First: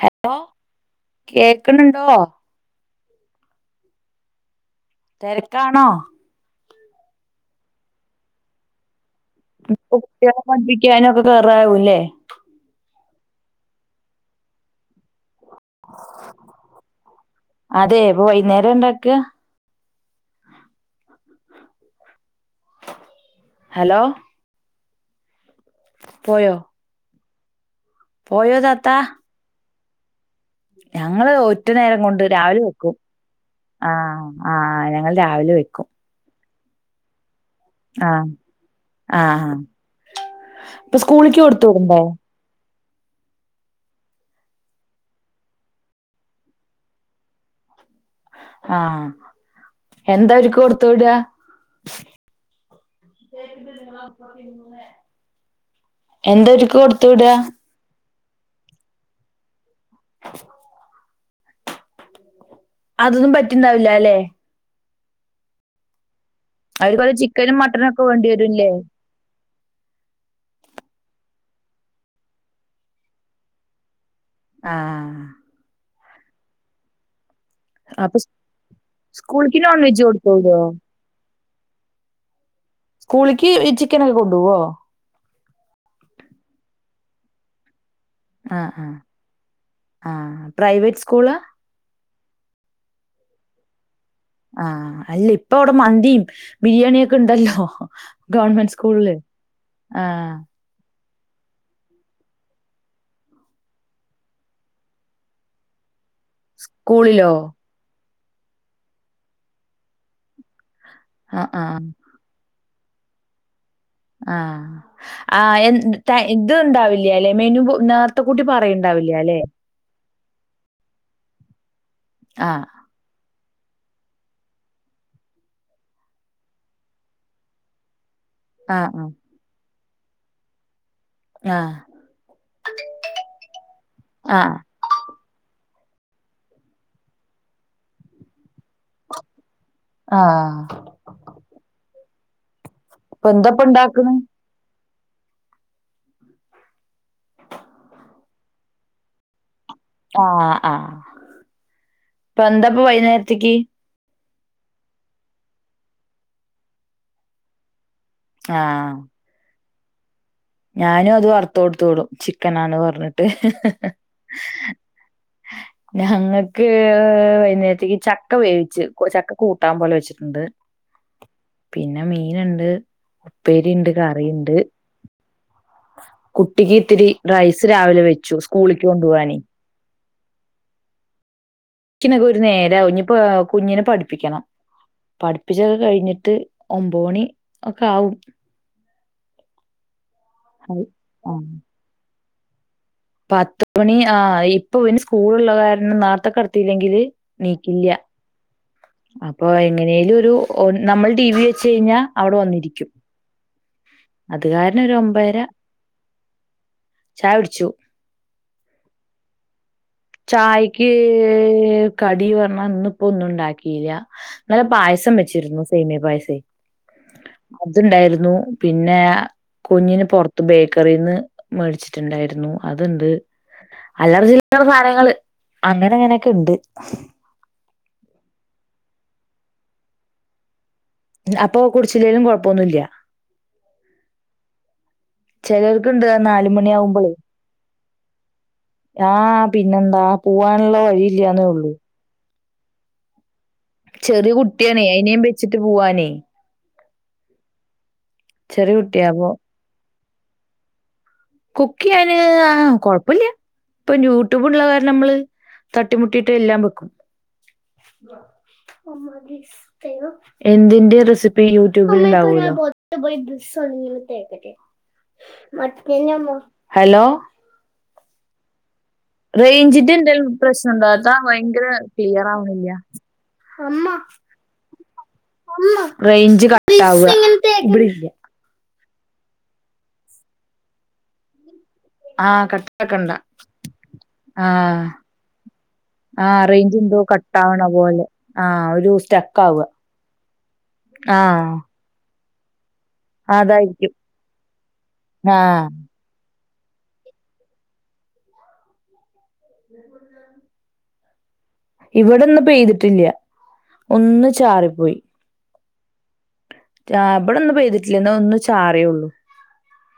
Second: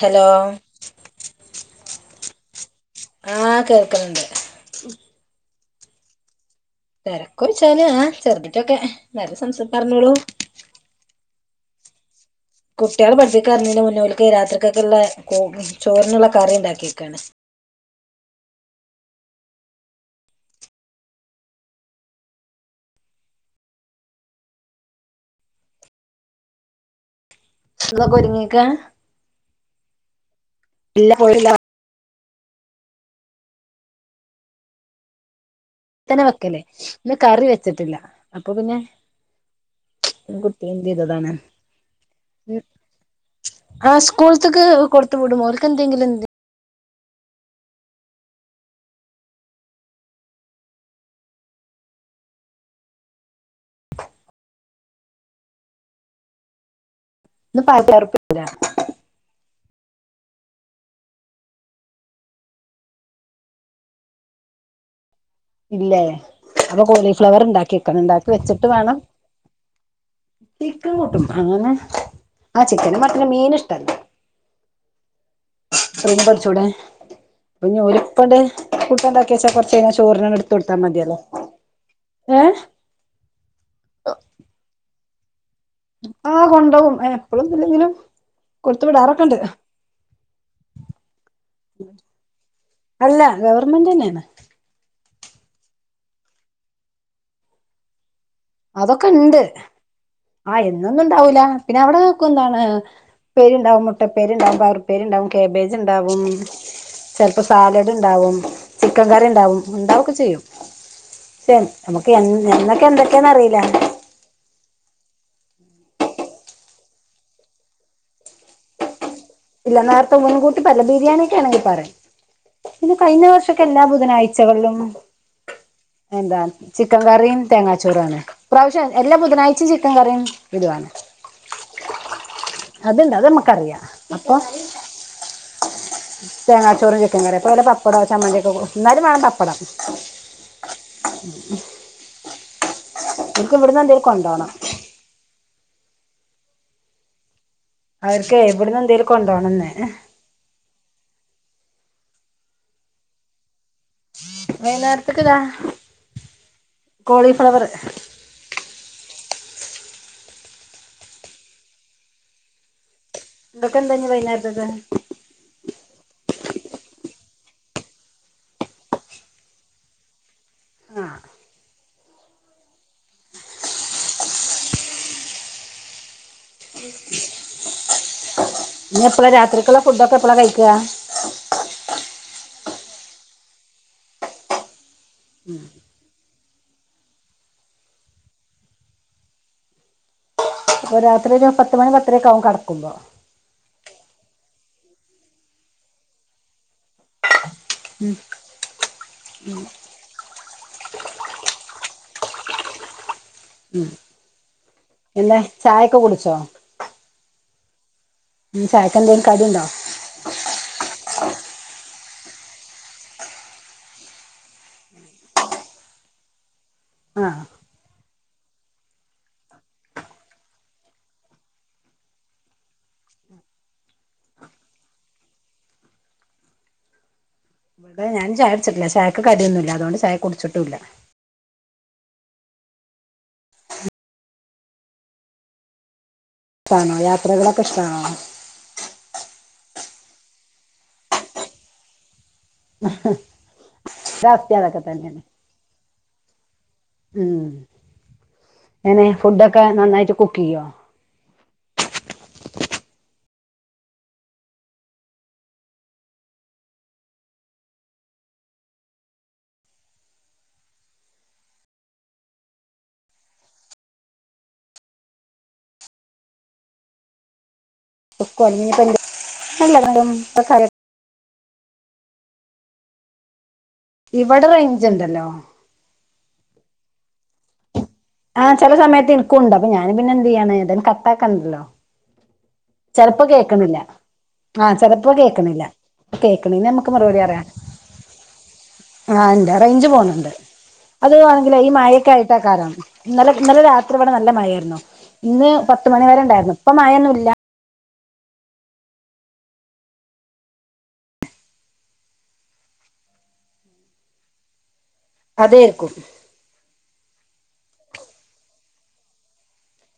Hello കേക്കണുണ്ടോ ആഹ് കേക്കണുണ്ട് തെരക്കാണോ തെരക്കോയിച്ചാല് ആ ചെറുതിട്ടൊക്കെ നല്ല സംസ് പറഞ്ഞോളൂ പഠിപ്പിക്കാനൊക്കെ കേറാവൂല്ലേ കുട്ടികള പഠിപ്പിക്കാർന്ന് മുന്നേ ഓല്ക്ക് രാത്രിക്കൊക്കിള്ള കോ ചോറിനൊള്ള കറി ഇണ്ടാക്കി വെക്കാണ് അതേ ഇപ്പം വൈകുന്നേരം ഇണ്ടാക്ക ഹലോ പോയോ നിങ്ങളക്ക പോയോ ഒരിങ്ങിക്ക താത്താ ഇല്ല ഞങ്ങള് ഒ പോയില്ല ഒറ്റ നേരം കൊണ്ട് രാവിലെ വെക്കും അ ആ ഞങ്ങള് രാവിലെ വെക്കും ഇത്തന വെക്കല്ലേ ഇന്ന് കറി വെച്ചട്ടില്ല അപ്പൊ പിന്നെ അപ്പ സ്കൂളിക്ക് കൊടുത്ത് വിടുണ്ടോ ആ സ്കൂൾത്ത്ക്ക് കൊടുത്ത് വിടും ഓർക്കെന്തെങ്കിലെന്ത് ആഹ് എന്ത ഒരുക്ക് കൊടുത്തവിട എന്തൊരിക്ക് കൊടുത്ത് വിട [unintelligible] അതൊന്നും പറ്റിണ്ടാവില്ലല്ലെ ഇല്ലേ അപ്പൊ അവർക്ക് വല്ല ചിക്കനും മട്ടനും കോളിഫ്ലവറ്ണ്ടാക്കിഎക്കണം ഒക്കെ വേണ്ടി ണ്ടാക്കി വെച്ചിട്ട് വരൂല്ലേ വേണം. ചിക്കൻ കൂട്ടും ആങ്ങനെ ആഹ് ചിക്കന് മട്ടനും മീൻ ഇഷ്ടല. ആഹ് പടിച്ചൂടെ അപ്പൊ പഞ്ഞോൾപ്പണ്ട് കൂട്ടാണ്ടാക്കിച്ച സ്കൂളിക്ക് നോൺ കൊറച്ചയ്ഞ്ഞ. വെജ് കൊടുത്തു വിടുവോ മതിയല്ലോ ഏഹ് സ്കൂളിക്ക് ചിക്കനക്കെ കൊണ്ടുപോവോ. ആഹ് കൊണ്ടോകും എപ്പഴൊന്നുല്ലെങ്കിലും. ആഹ് ആഹ് ആഹ് പ്രൈവറ്റ് സ്കൂള അല്ല ഗവർമെന്റന്നെയാണ്. ആഹ് അല്ല ഇപ്പ അവിടെ മന്തിയും ബിരിയാണിയൊക്കെ ഇണ്ടല്ലോ. ഗവണ്മെന്റ് സ്കൂളില് ആഹ് ഇന്നൊന്നും ണ്ടാവൂല പിന്നെ അവിടെ വക്കും എന്താണ്. പേരി ഉണ്ടാവും മുട്ടപ്പേരി ഉണ്ടാവും പയർപ്പേരി ഉണ്ടാവും കാകേബേജ് ഉണ്ടാവും. സ്കൂളിലോ ചെലപ്പോ സാലഡ് ണ്ടാവും ചിക്കൻ കറി ണ്ടാവും ണ്ടാവൊക്കെ ചെയ്യും. ആഹ് ആഹ് നമുക്ക് എന്നൊക്കെ എന്തൊക്കെയാന്ന് അറിയില്ല. ആഹ്. ആഹ് എ ഇത് ഇണ്ടാവില്ല അല്ലെ മെനു നേരത്തെ കൂട്ടി പറയണ്ടാവില്ലല്ലെ. ഇല്ല നേരത്തെ മുൻകൂട്ടി പറയില്ല ബിരിയാണിയക്കെ ആണെങ്കി പറയും. ആഹ് പിന്നെ കഴിഞ്ഞ വർഷക്ക എല്ലാ ബുധനാഴ്ചകളിലും. എന്താ ചിക്കൻ കറീ തെങ്ങാച്ചോറുആണ്. ആഹ് ഇപ്രാവശ്യം എല്ലാ ബുധനാഴ്ചയും ചിക്കൻ കറിയും ഇദുവാണ്. ആഹ് അത്ണ്ട് അതമ്മക്കറിയ അപ്പൊ. ആഹ് തേങ്ങാച്ചോറും ചിക്കൻ കറിയ ഇപ്പ ഓര പപ്പടോ ചമ്മന്തിക്കെ എന്നാലും വേണം പപ്പടം. ആഹ്. ഉ അപ്പൊ എന്തപ്പണ്ടാക്കുണ്. അവർക്ക് ഇവിടന്ന് എന്തെലും കൊണ്ടോണന്. ആഹ് ആഹ് ഇപ്പൊ എന്താപ്പ വൈന്നേരത്തേക്ക്. വൈനേരത്കതാ കോളിഫ്ലവർ. ആഹ്. ഞാനും അത് വറുത് കൊടുത് വിടും ചിക്കനന്ന് പറഞ്ഞിട്ട്. ഇതൊക്കെ എന്താ ഇനി വൈകുന്നേരത്തേക്ക് ആ ഞങ്ങൾക്ക് വൈകുന്നേരത്തേക്ക് ചക്ക വേവിച്ച് ചക്ക കൂട്ടാൻ പോലെ വെച്ചിട്ടുണ്ട്. ആഹ്. പിന്നെ മീനുണ്ട് ഉപ്പേരി ണ്ട് കറിണ്ട്. കുട്ടിക്ക് ഇത്തിരി റൈസ് രാവിലെ വെ ചു സ്കൂളിക്ക്. ഇനി എപ്പഴ കൊണ്ടുപോകാനേ രാത്രിക്കുള്ള ഫുഡൊക്കെ എപ്പഴാ കഴിക്ക. കഴിക്കാനൊക്കെ ഒരു നേരാവും കുഞ് കുഞ്ഞിനെ പഠിപ്പിക്കണം. പഠിപ്പിച്ചൊക്കെ കഴിഞ്ഞിട്ട് ഒമ്പത് മണി ഒക്കെ ആകും. അപ്പൊ ആ രാത്രി ഒരു പത്ത് മണി പത്തരെക്കാകും കടക്കുമ്പോ. പത് മണി ആ ഇപ്പൊ ഇവന് സ്കൂളുള്ള കാരണം നാത്തെ കടന്നല്ലെങ്കില് നീക്കില്ല. ഉം [inaudible] അപ്പൊ എങ്ങനേലും ഒരു നമ്മള് ടി വി വെച്ച് കഴിഞ്ഞാൽ അവിടെ വന്നിരിക്കും. അത് കാരണം ഒരു എന്താ ഒമ്പതര ചായ ഒക്കെ കുടിച്ചോ ചായ കുടിച്ചു. ചായക്കന്തെലും കടിണ്ടോ. ചായക്ക് കടിന് പറഞ്ഞ ഇന്പ്പോ ഒന്നും ഉണ്ടാക്കിയില്ല. ഇന്നലെ പായസം വെച്ചിരുന്നു സേമിയ പായസം. ആ അതുണ്ടായിരുന്നു പിന്നെ. കുഞ്ഞിന് പുറത്ത് ബേക്കറിന്ന് മേടിച്ചിട്ടുണ്ടായിരുന്നു അതുണ്ട്. അല്ലറ ചില്ലറ സാധനങ്ങള് അങ്ങനെ ഇങ്ങനെ ഒക്കെ ഉണ്ട് ഏഹ് ഞാൻ ചായ കുടിച്ചിട്ടില്ല ചായക്ക് കടിയൊന്നുല്ല അതുകൊണ്ട് ചായ കുടിച്ചിട്ടുല്ല അപ്പൊ കുടിച്ചില്ലേലും കൊഴപ്പൊന്നുല്ല ചിലർക്ക് ഇണ്ട് നാലുമണി ഇഷ്ടാണോ ആവുമ്പളേ യാത്രകളൊക്കെ ഇഷ്ടാണോ ആ പിന്നെന്താ പോവാനുള്ള വഴി ഇല്ലാന്നേ ഉള്ളൂ [unintelligible] ചെറിയ അവസ്ഥ അതൊക്കെ കുട്ടിയാണേയ് അയിനേം തന്നെയാണ് വെച്ചിട്ട് പോവാനേ ഉം ചെറിയ കുട്ടിയാ എങ്ങനെ അപ്പൊ ഫുഡൊക്കെ നന്നായിട്ട് കുക്ക് ചെയ്യോ കുക്ക് ചെയ്യാന് ആഹ്‌ കൊഴപ്പില്ല ഇപ്പൊ യൂട്യൂബ് ഉള്ള കാരണം നമ്മള് തട്ടിമുട്ടിയിട്ട് എല്ലാം വെക്കും [inaudible] എന്തിന്റെ റെസിപ്പി യൂട്യൂബിൽണ്ടാവോലോ [inaudible] [inaudible] ഹലോ [unintelligible] അല്ല റേഞ്ചിന്റെ എന്തേലും ഇപ്പൊ പ്രശ്നം കറി- ഉണ്ടോ താത്ത ഭയങ്കര ക്ലിയർ ആവണില്ല അമ്മ ഇവിടെ റേഞ്ച് ഉണ്ടല്ലോ അമ്മ റേഞ്ച് കട്ടാവ [inaudible] ആഹ് ചെല സമയത്ത് ഇൻക്കുണ്ട് അപ്പ ഞാന് പിന്നെന്ത് ചെയ്യാണ് ഏതായാലും കട്ടാക്കണ്ടല്ലോ ആഹ് കട്ട ചെലപ്പം കേക്കണില്ല ആഹ്‌ ചെലപ്പം കേക്കണില്ല ആ കേക്കണേന് റേഞ്ച് നമ്മക്ക് എന്തോ മറുപടി പറയാം കട്ടാവണ പോലെ ആ ഒരു ആഹ്‌ സ്റ്റക്ക് ഇണ്ട് ആവുക റേഞ്ച് പോണണ്ട് അത് ആ വാണെങ്കില് ഈ മഴക്കായിട്ടാക്കാരം ഇന്നലെ ഇന്നലെ അതായിരിക്കും രാത്രി ഇവിടെ നല്ല മഴായിരുന്നു ആ ഇന്ന് പത്ത് പത്ത് മണിവരെ ഉണ്ടായിരുന്നു ഇപ്പ മഴഴൊന്നുല്ല [unintelligible] ഇവിടെന്ന്‌ പെയ്തിട്ടില്ല ഒന്ന് ചാറിപ്പോയി അതേർക്കും ആഹ് ഇബടെന്ന് പെയ്തിട്ടില്ല ന്ന് ഒന്ന് ചാറേള്ളൂ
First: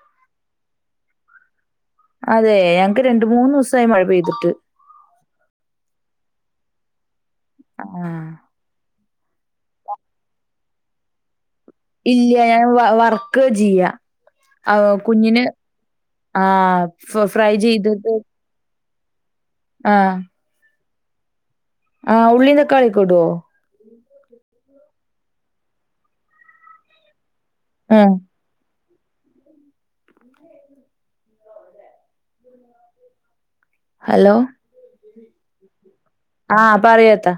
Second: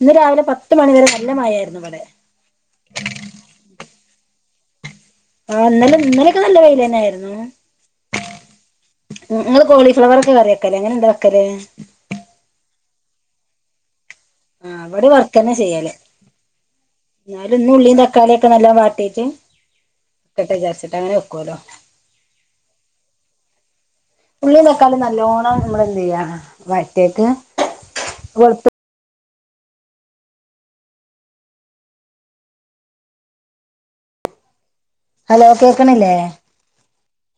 ഇന്ന് രാവിലെ പത്ത് മണിവരെ നല്ല മഴാരുന്നു ഇവിടെ അതേയ് ഞങ്ങക്ക് രണ്ട്‌ മൂന്ന്‌ ദിവസായി മഴ പെയ്തിട്ട് ആഹ്‌ ഇന്നലെ ഇന്നലെക്കെ നല്ല വെയിലെന്നെ ആയിരുന്നു ആഹ്‌ ഇങ്ങള് കോളിഫ്ലവറ് ഒക്കെ കറി വെക്കല് എങ്ങനെ ഇണ്ട്‌ കറി വെക്കല് ഇല്യ ഞാൻ വ -വർക്ക ചെയ്യ ആ ആഹ്‌ ഇവിടെ വർക്ക് കുഞ്ഞിന് തന്നെ ചെയ്യല് ആഹ്‌ ഫ ഫ്രൈ ചെയ്തിട്ട് ക്കെ നല്ലോം വാട്ടീട്ട് ആഹ്‌ ക്കെട്ടെ വിചാരിച്ചിട്ട് അങ്ങനെ വെക്കോലോ ആഹ് ഉള്ളി തക്കാളി ഒക്കെ ഇടോ? ഉള്ളി, തക്കാളി നല്ലോണ്ണം നമ്മള് എന്ത് ചെയ്യാ വയറ്റിട്ട് ഉം വെളുത്തു ഹലോ ഹലോ കേക്കണില്ലേ? ആഹ്‌ പറയ് താത്ത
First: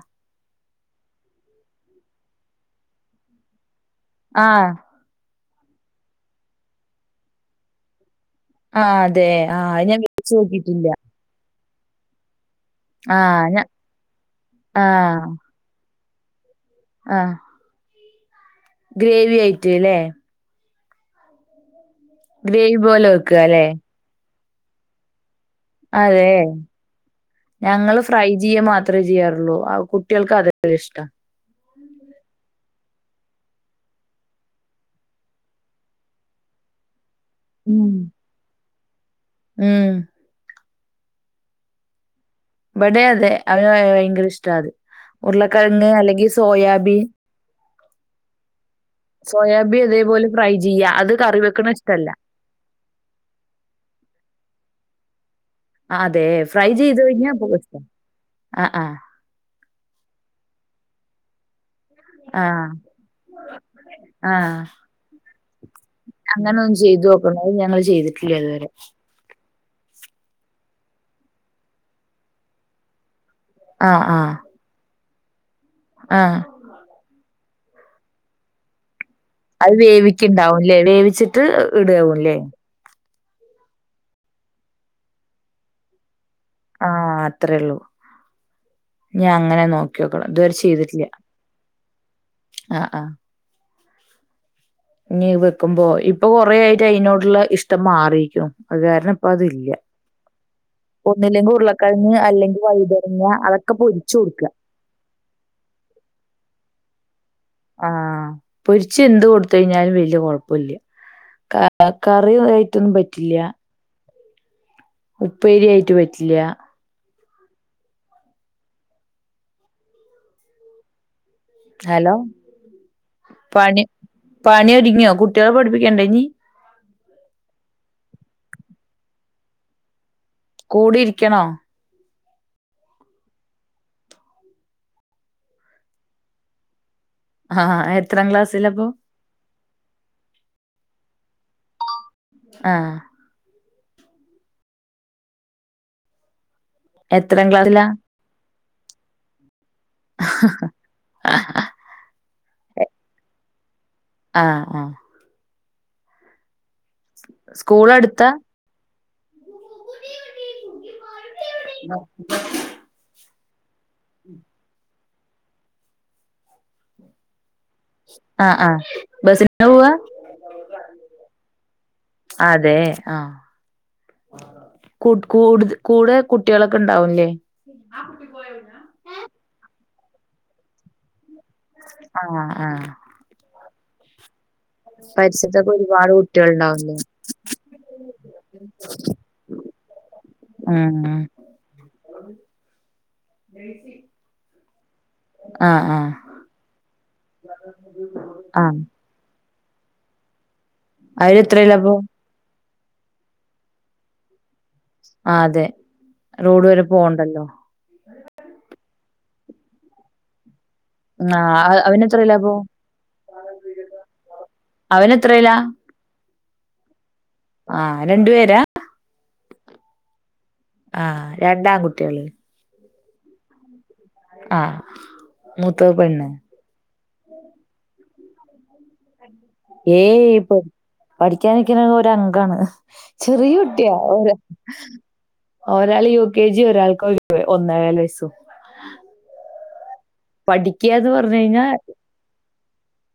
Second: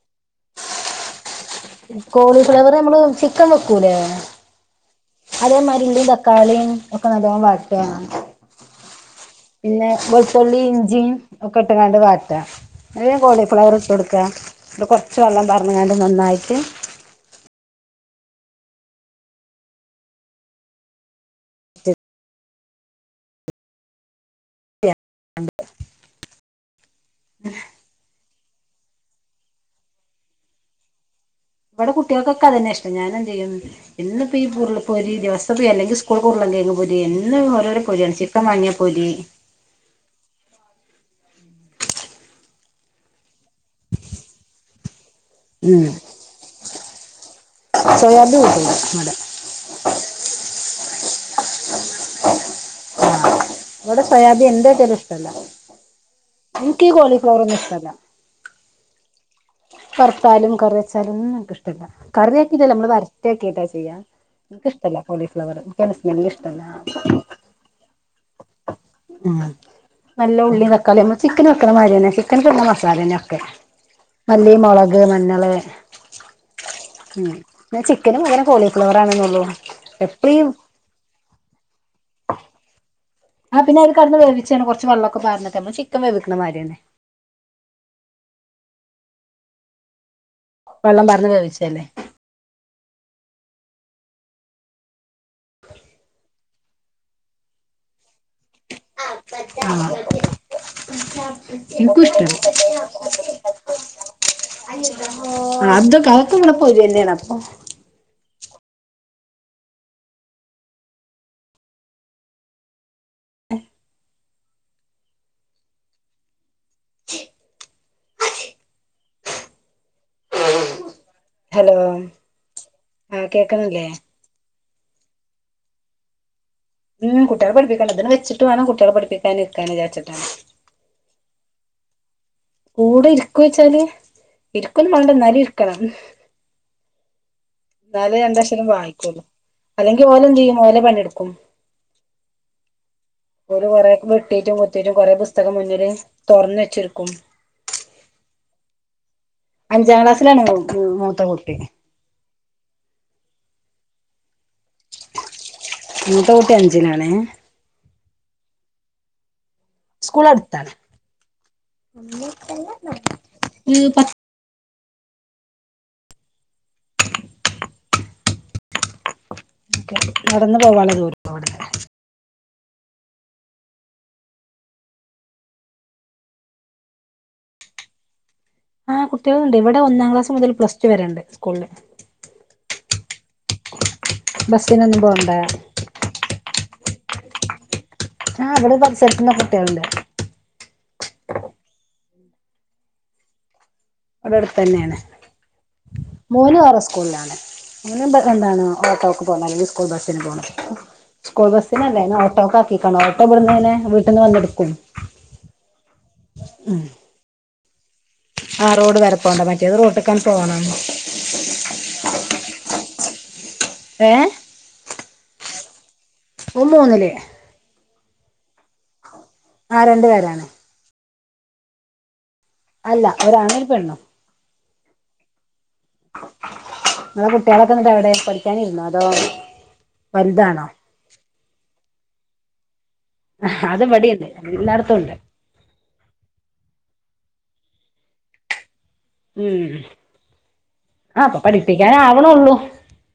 കോളിഫ്ലവർ നമ്മള് ചിക്കൻ വെക്കൂലേ ആഹ്‌ അതേമാതിരി ഉള്ളി തക്കാളിയും ഒക്കെ നല്ലോം വാട്ടാ ആ അതെ. ആ അത് പിന്നെ ഞാൻ വെച്ച് വെളുത്തുള്ളി നോക്കിയിട്ടില്ല. ഇഞ്ചിയും ഒക്കെ ഇട്ട്ങ്ങാണ്ട് വാട്ടാ എന്നിട്ട് ആ ഞ കോളിഫ്ലവർ ഇട്ട് കൊടുക്കാം ആ. കുറച്ച് വെള്ളം അങ്ങാണ്ട് നന്നായിട്ട് ആഹ് ഗ്രേവി ആയിട്ട് അല്ലേ? ഗ്രേവി പോലെ വെക്കുക അല്ലെ? അതെ ഞങ്ങള് ഫ്രൈ ചെയ്യ മാത്രമേ ചെയ്യാറുള്ളൂ ആ കുട്ടികൾക്ക് അതല്ലേ ഇഷ്ടം ഇവിടെ കുട്ടികൾക്കൊക്കെ അത് തന്നെ ഇഷ്ടം ഞാന് എന്ത് ചെയ്യും ഇന്ന് ഇപ്പോ ഈ ഉരുള പൊരി ദിവസം പോയി അലെങ്കിൽ സ്കൂൾ പോകുമ്പഴല്ലേ പൊരി എന്നും ഓരോരോ പൊരിയാണ് ചിക്കൻ വാങ്ങിയ പൊരി ഏയ് ഇവിടെയും അതെ അവന് ഭയങ്കര ഇഷ്ടാ അത് ഉം ഉരുളക്കിഴങ്ങ് അല്ലെങ്കി സോയാബി സോയാബീൻ കൂട്ടൂല ഇവിടെ സോയാബി അതേപോലെ ഫ്രൈ ചെയ്യ അത് കറി വെക്കണ ഇഷ്ടല്ല ഇവിടെ സോയാബി എന്ത് വച്ചാലും ഇഷ്ടല്ല ആ അതെ ഫ്രൈ ചെയ്ത് കഴിഞ്ഞാൽ ഇഷ്ടമല്ല ആ ആഹ് വറുത്താലും കറി വെച്ചാലും ഒന്നും നിക്ക്ഇഷ്ടല്ല ആഹ് കറിയാക്കിട്ടല്ല നമ്മള് വററ്റി ആക്കിയിട്ടാ ചെയ്യ ആഹ്. നിക്ക് ഇഷ്ടല്ല കോളീഫ്ളവർ എനിക്ക് അതിൻ്റെ സ്മെല്ല് ഇഷ്ടല്ല അങ്ങനൊന്ന് ചെയ്ത് നോക്കണം. അത് ഞങ്ങള് ചെയ്തിട്ടില്ല ഇതുവരെ ഉം നല്ല ഉള്ളി തക്കാളി ചിക്കൻ വെക്കണ മാതിരി തന്നെ ചിക്കൻ വെയ്ക്കണ മസാല തന്നെ ഒക്കെ ആഹ് ആഹ് മല്ലി മൊളക് മഞ്ഞള് ആഹ് ഉം പിന്നെ ചിക്കനും പകരം കോളിഫ്ലവറ് ആണെന്നള്ളൂ അത് വേവിക്കുണ്ടാവുംല്ലേ? വേവിച്ചിട്ട് ഇടുകവുംല്ലേ? ആ പിന്നെ അ കടന്ന് വേവിച്ചാണ് കൊറച്ച് വെളളക്കെ പാർന്നിട്ട് നമ്മള് ചിക്കൻ വേവിക്കുന്നമാര്യന്നെ ആഹ് അത്രേയള്ളൂ ഞാൻ അങ്ങനെ നോക്കി ക്കിനോക്കണം ഇതുവരെ ചെയ്തിട്ടില്ല വെള്ളം പാർന്ന് വേവിച്ചല്ലേ ആഹ് ആഹ് ഇനി വക്കുമ്പോ ഇപ്പൊ കൊറേ ആയിട്ട് അതിനോടുള്ള ഇഷ്ടം മാറിക്കണു അത് കാരണം ഇപ്പ അതില്ല ആ ഒന്നില്ലെങ്കിൽ എനിക്കും ഉരുളക്കിഴങ്ങ് ഇഷ്ടല്ല അല്ലെങ്കിൽ വഴുതനങ്ങ അതൊക്കെ പൊരിച്ചു കൊടുക്കുക അത് അതൊക്കിവിടെ പൊരി തന്ന്യാണ് അപ്പോ ആഹ് പൊരിച്ച് എന്ത് കൊടുത്ത് കഴിഞ്ഞാലും വല്യ കൊഴപ്പില്ല ക കറി ആയിട്ടൊന്നും പറ്റില്ല ഉപ്പേരി ആയിട്ട് പറ്റില്ല ഹലോ ആഹ് പണി കേക്കണില്ലേ പണി ഒതുങ്ങിയോ കുട്ടികളെ പഠിപ്പിക്കേണ്ടേ ഇനി ഉം കുട്ടികളെ പടിപ്പിക്കണം ഇതൊന്ന് വെച്ചിട്ട് വേണം കുട്ടികളെ പഠിപ്പിക്കാന് ഇരിക്കാന്ന് വിചാരിച്ചിട്ടാ കൂടിരിക്കണോ കൂടെ ഇരിക്കു വെച്ചാല് ഇരിക്കും മേണ്ടാ എന്നാലും ഇരിക്കണം ആഹ് എന്നാലേ എത്രാം രണ്ടക്ഷരം ക്ലാസ്സിലപ്പൊ വായിക്കോളു അല്ലെങ്കി ഓല് എന്ത് ചെയ്യും ഓലെ പണിയെടുക്കും ആഹ് ഓല് കുറേ വെട്ടീട്ടും കുത്തീറ്റും കുറെ പുസ്തകം മുന്നില് തൊറന്ന് വെച്ചിരിക് എത്രാം ക്ലാസിലാ അഞ്ചാം ക്ലാസ്സിലാണ് മൂ മൂത്ത കുട്ടി ആഹ് ആഹ് ആഹ് മൂത്ത കൂട്ടി അഞ്ചിലാണേ സ്കൂളടുത്താ സ്കൂൾ അടുത്താണ് ഉം ആഹ് ആഹ് ബസി നടന്നു പോവാന്ന ദൂരത്തോടെ അതേ ആഹ് കൂട് കൂടുത് കൂടെ കുട്ടികളൊക്കെ ഉണ്ടാവുംല്ലേ ആ കുട്ടി പോയാ അവിടുന്ന് ആഹ് കുട്ടികളുണ്ട് ഇവിടെ ഒന്നാം ക്ലാസ് മുതൽ പ്ലസ് ടു വരെ ഉണ്ട് സ്കൂളില് ആഹ് ആഹ് ബസ്നന്നെ പരിസരത്തൊക്കെ ഒരുപാട് കുട്ടികൾ ഇണ്ടാവുംല്ലേ ആഹ് അവിടെ പരിസരത്തുന്ന കുട്ടികളുണ്ട് ആഹ് അവിടടുത്തന്നെയാണ് ആഹ് മോന് വേറെ സ്കൂളിലാണ് മോന് എന്താണ് ആഹ് ഓട്ടോക്ക് പോണം അല്ലെങ്കിൽ സ്കൂൾ ബസിന് പോണം അവര് സ്കൂൾ എത്രയിലാപ്പൊ ബസ്സിനല്ലേ അയ്ന് ഓട്ടോക്കാ ഈക്കണോ ഓട്ടോ ഇവ്ടുന്നന്നെ വീട്ടിന്ന് വന്നെടുക്കും ആഹ് അതെ റോഡ് വരെ പോവണ്ടല്ലോ ആഹ് റോഡ് വരെ പോണ്ട മറ്റേത് റോട്ട്ക്കാൻ പോണം ആഹ് അവനെത്രേലാ അപ്പൊ ഏ അവൻ എത്രയില ഓൻ മൂന്നില് ആഹ് രണ്ടു പേരാ ആഹ് രണ്ടു പേരാണ് ആഹ് രണ്ടാകുട്ടിയള് അല്ല ഒരാണും പെണ്ണും ആഹ് മൂത്തത് പെണ്ണ് ങ്ങളെകുട്ടികളൊക്കെ ഉട്ടോ എവിടെ പഠിക്കാനിരുന്ന അതോ ഏയ് ഇപ്പൊ വലുതാണോ പഠിക്കാനക്കുന്ന ഒരു അംഗാണ് ചെറിയ അത് കുട്ടിയാ ഓ ഇവിടെയുണ്ട് എല്ലായിടത്തും ഉണ്ട് ഒരാൾ യു കെ ജി ഒരാൾക്ക് ഒന്നേല് വയസു ഉം പഠിക്കന്ന് ആ പറഞ്ഞ അപ്പൊ കഴിഞ്ഞ പഠിപ്പിക്കാനാവണുള്ളൂ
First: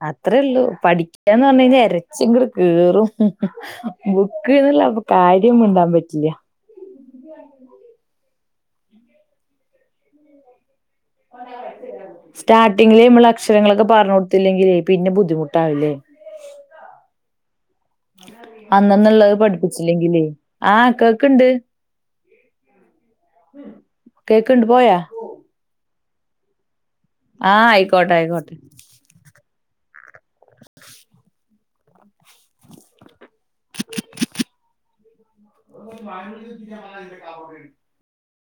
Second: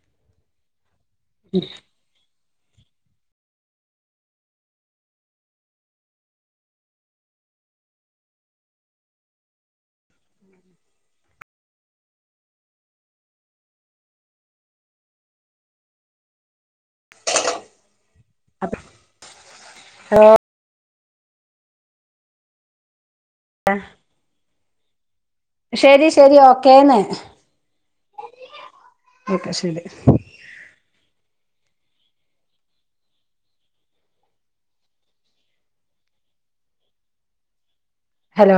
അത്രേയള്ളൂ പഠിക്കന്ന് പറഞ്ഞ കഴിഞ്ഞാ എര പച്ച ഇങ്ങടെ കേറും ബുക്ക്ന്നല്ലപ്പൊ കാര്യം മിണ്ടാൻ പറ്റില്ല [inaudible] സ്റ്റാർട്ടിങ്ങിലേ നമ്മള് അക്ഷരങ്ങളൊക്കെ പറഞ്ഞു കൊടുത്തില്ലങ്കില് പിന്നെ ബുദ്ധിമുട്ടാവില്ലേ അന്നന്നുള്ളത് പഠിപ് ച്ചില്ലെങ്കിലെ ആഹ് കേക്കണ്ട് ആഹ് കേക്കണ്ട് പോയാ ശരി ശരി ഓക്കേന്ന് ആഹ് ആയിക്കോട്ടെ ആയിക്കോട്ടെ ഓക്കെ ശരി [inaudible] [inaudible] ഹലോ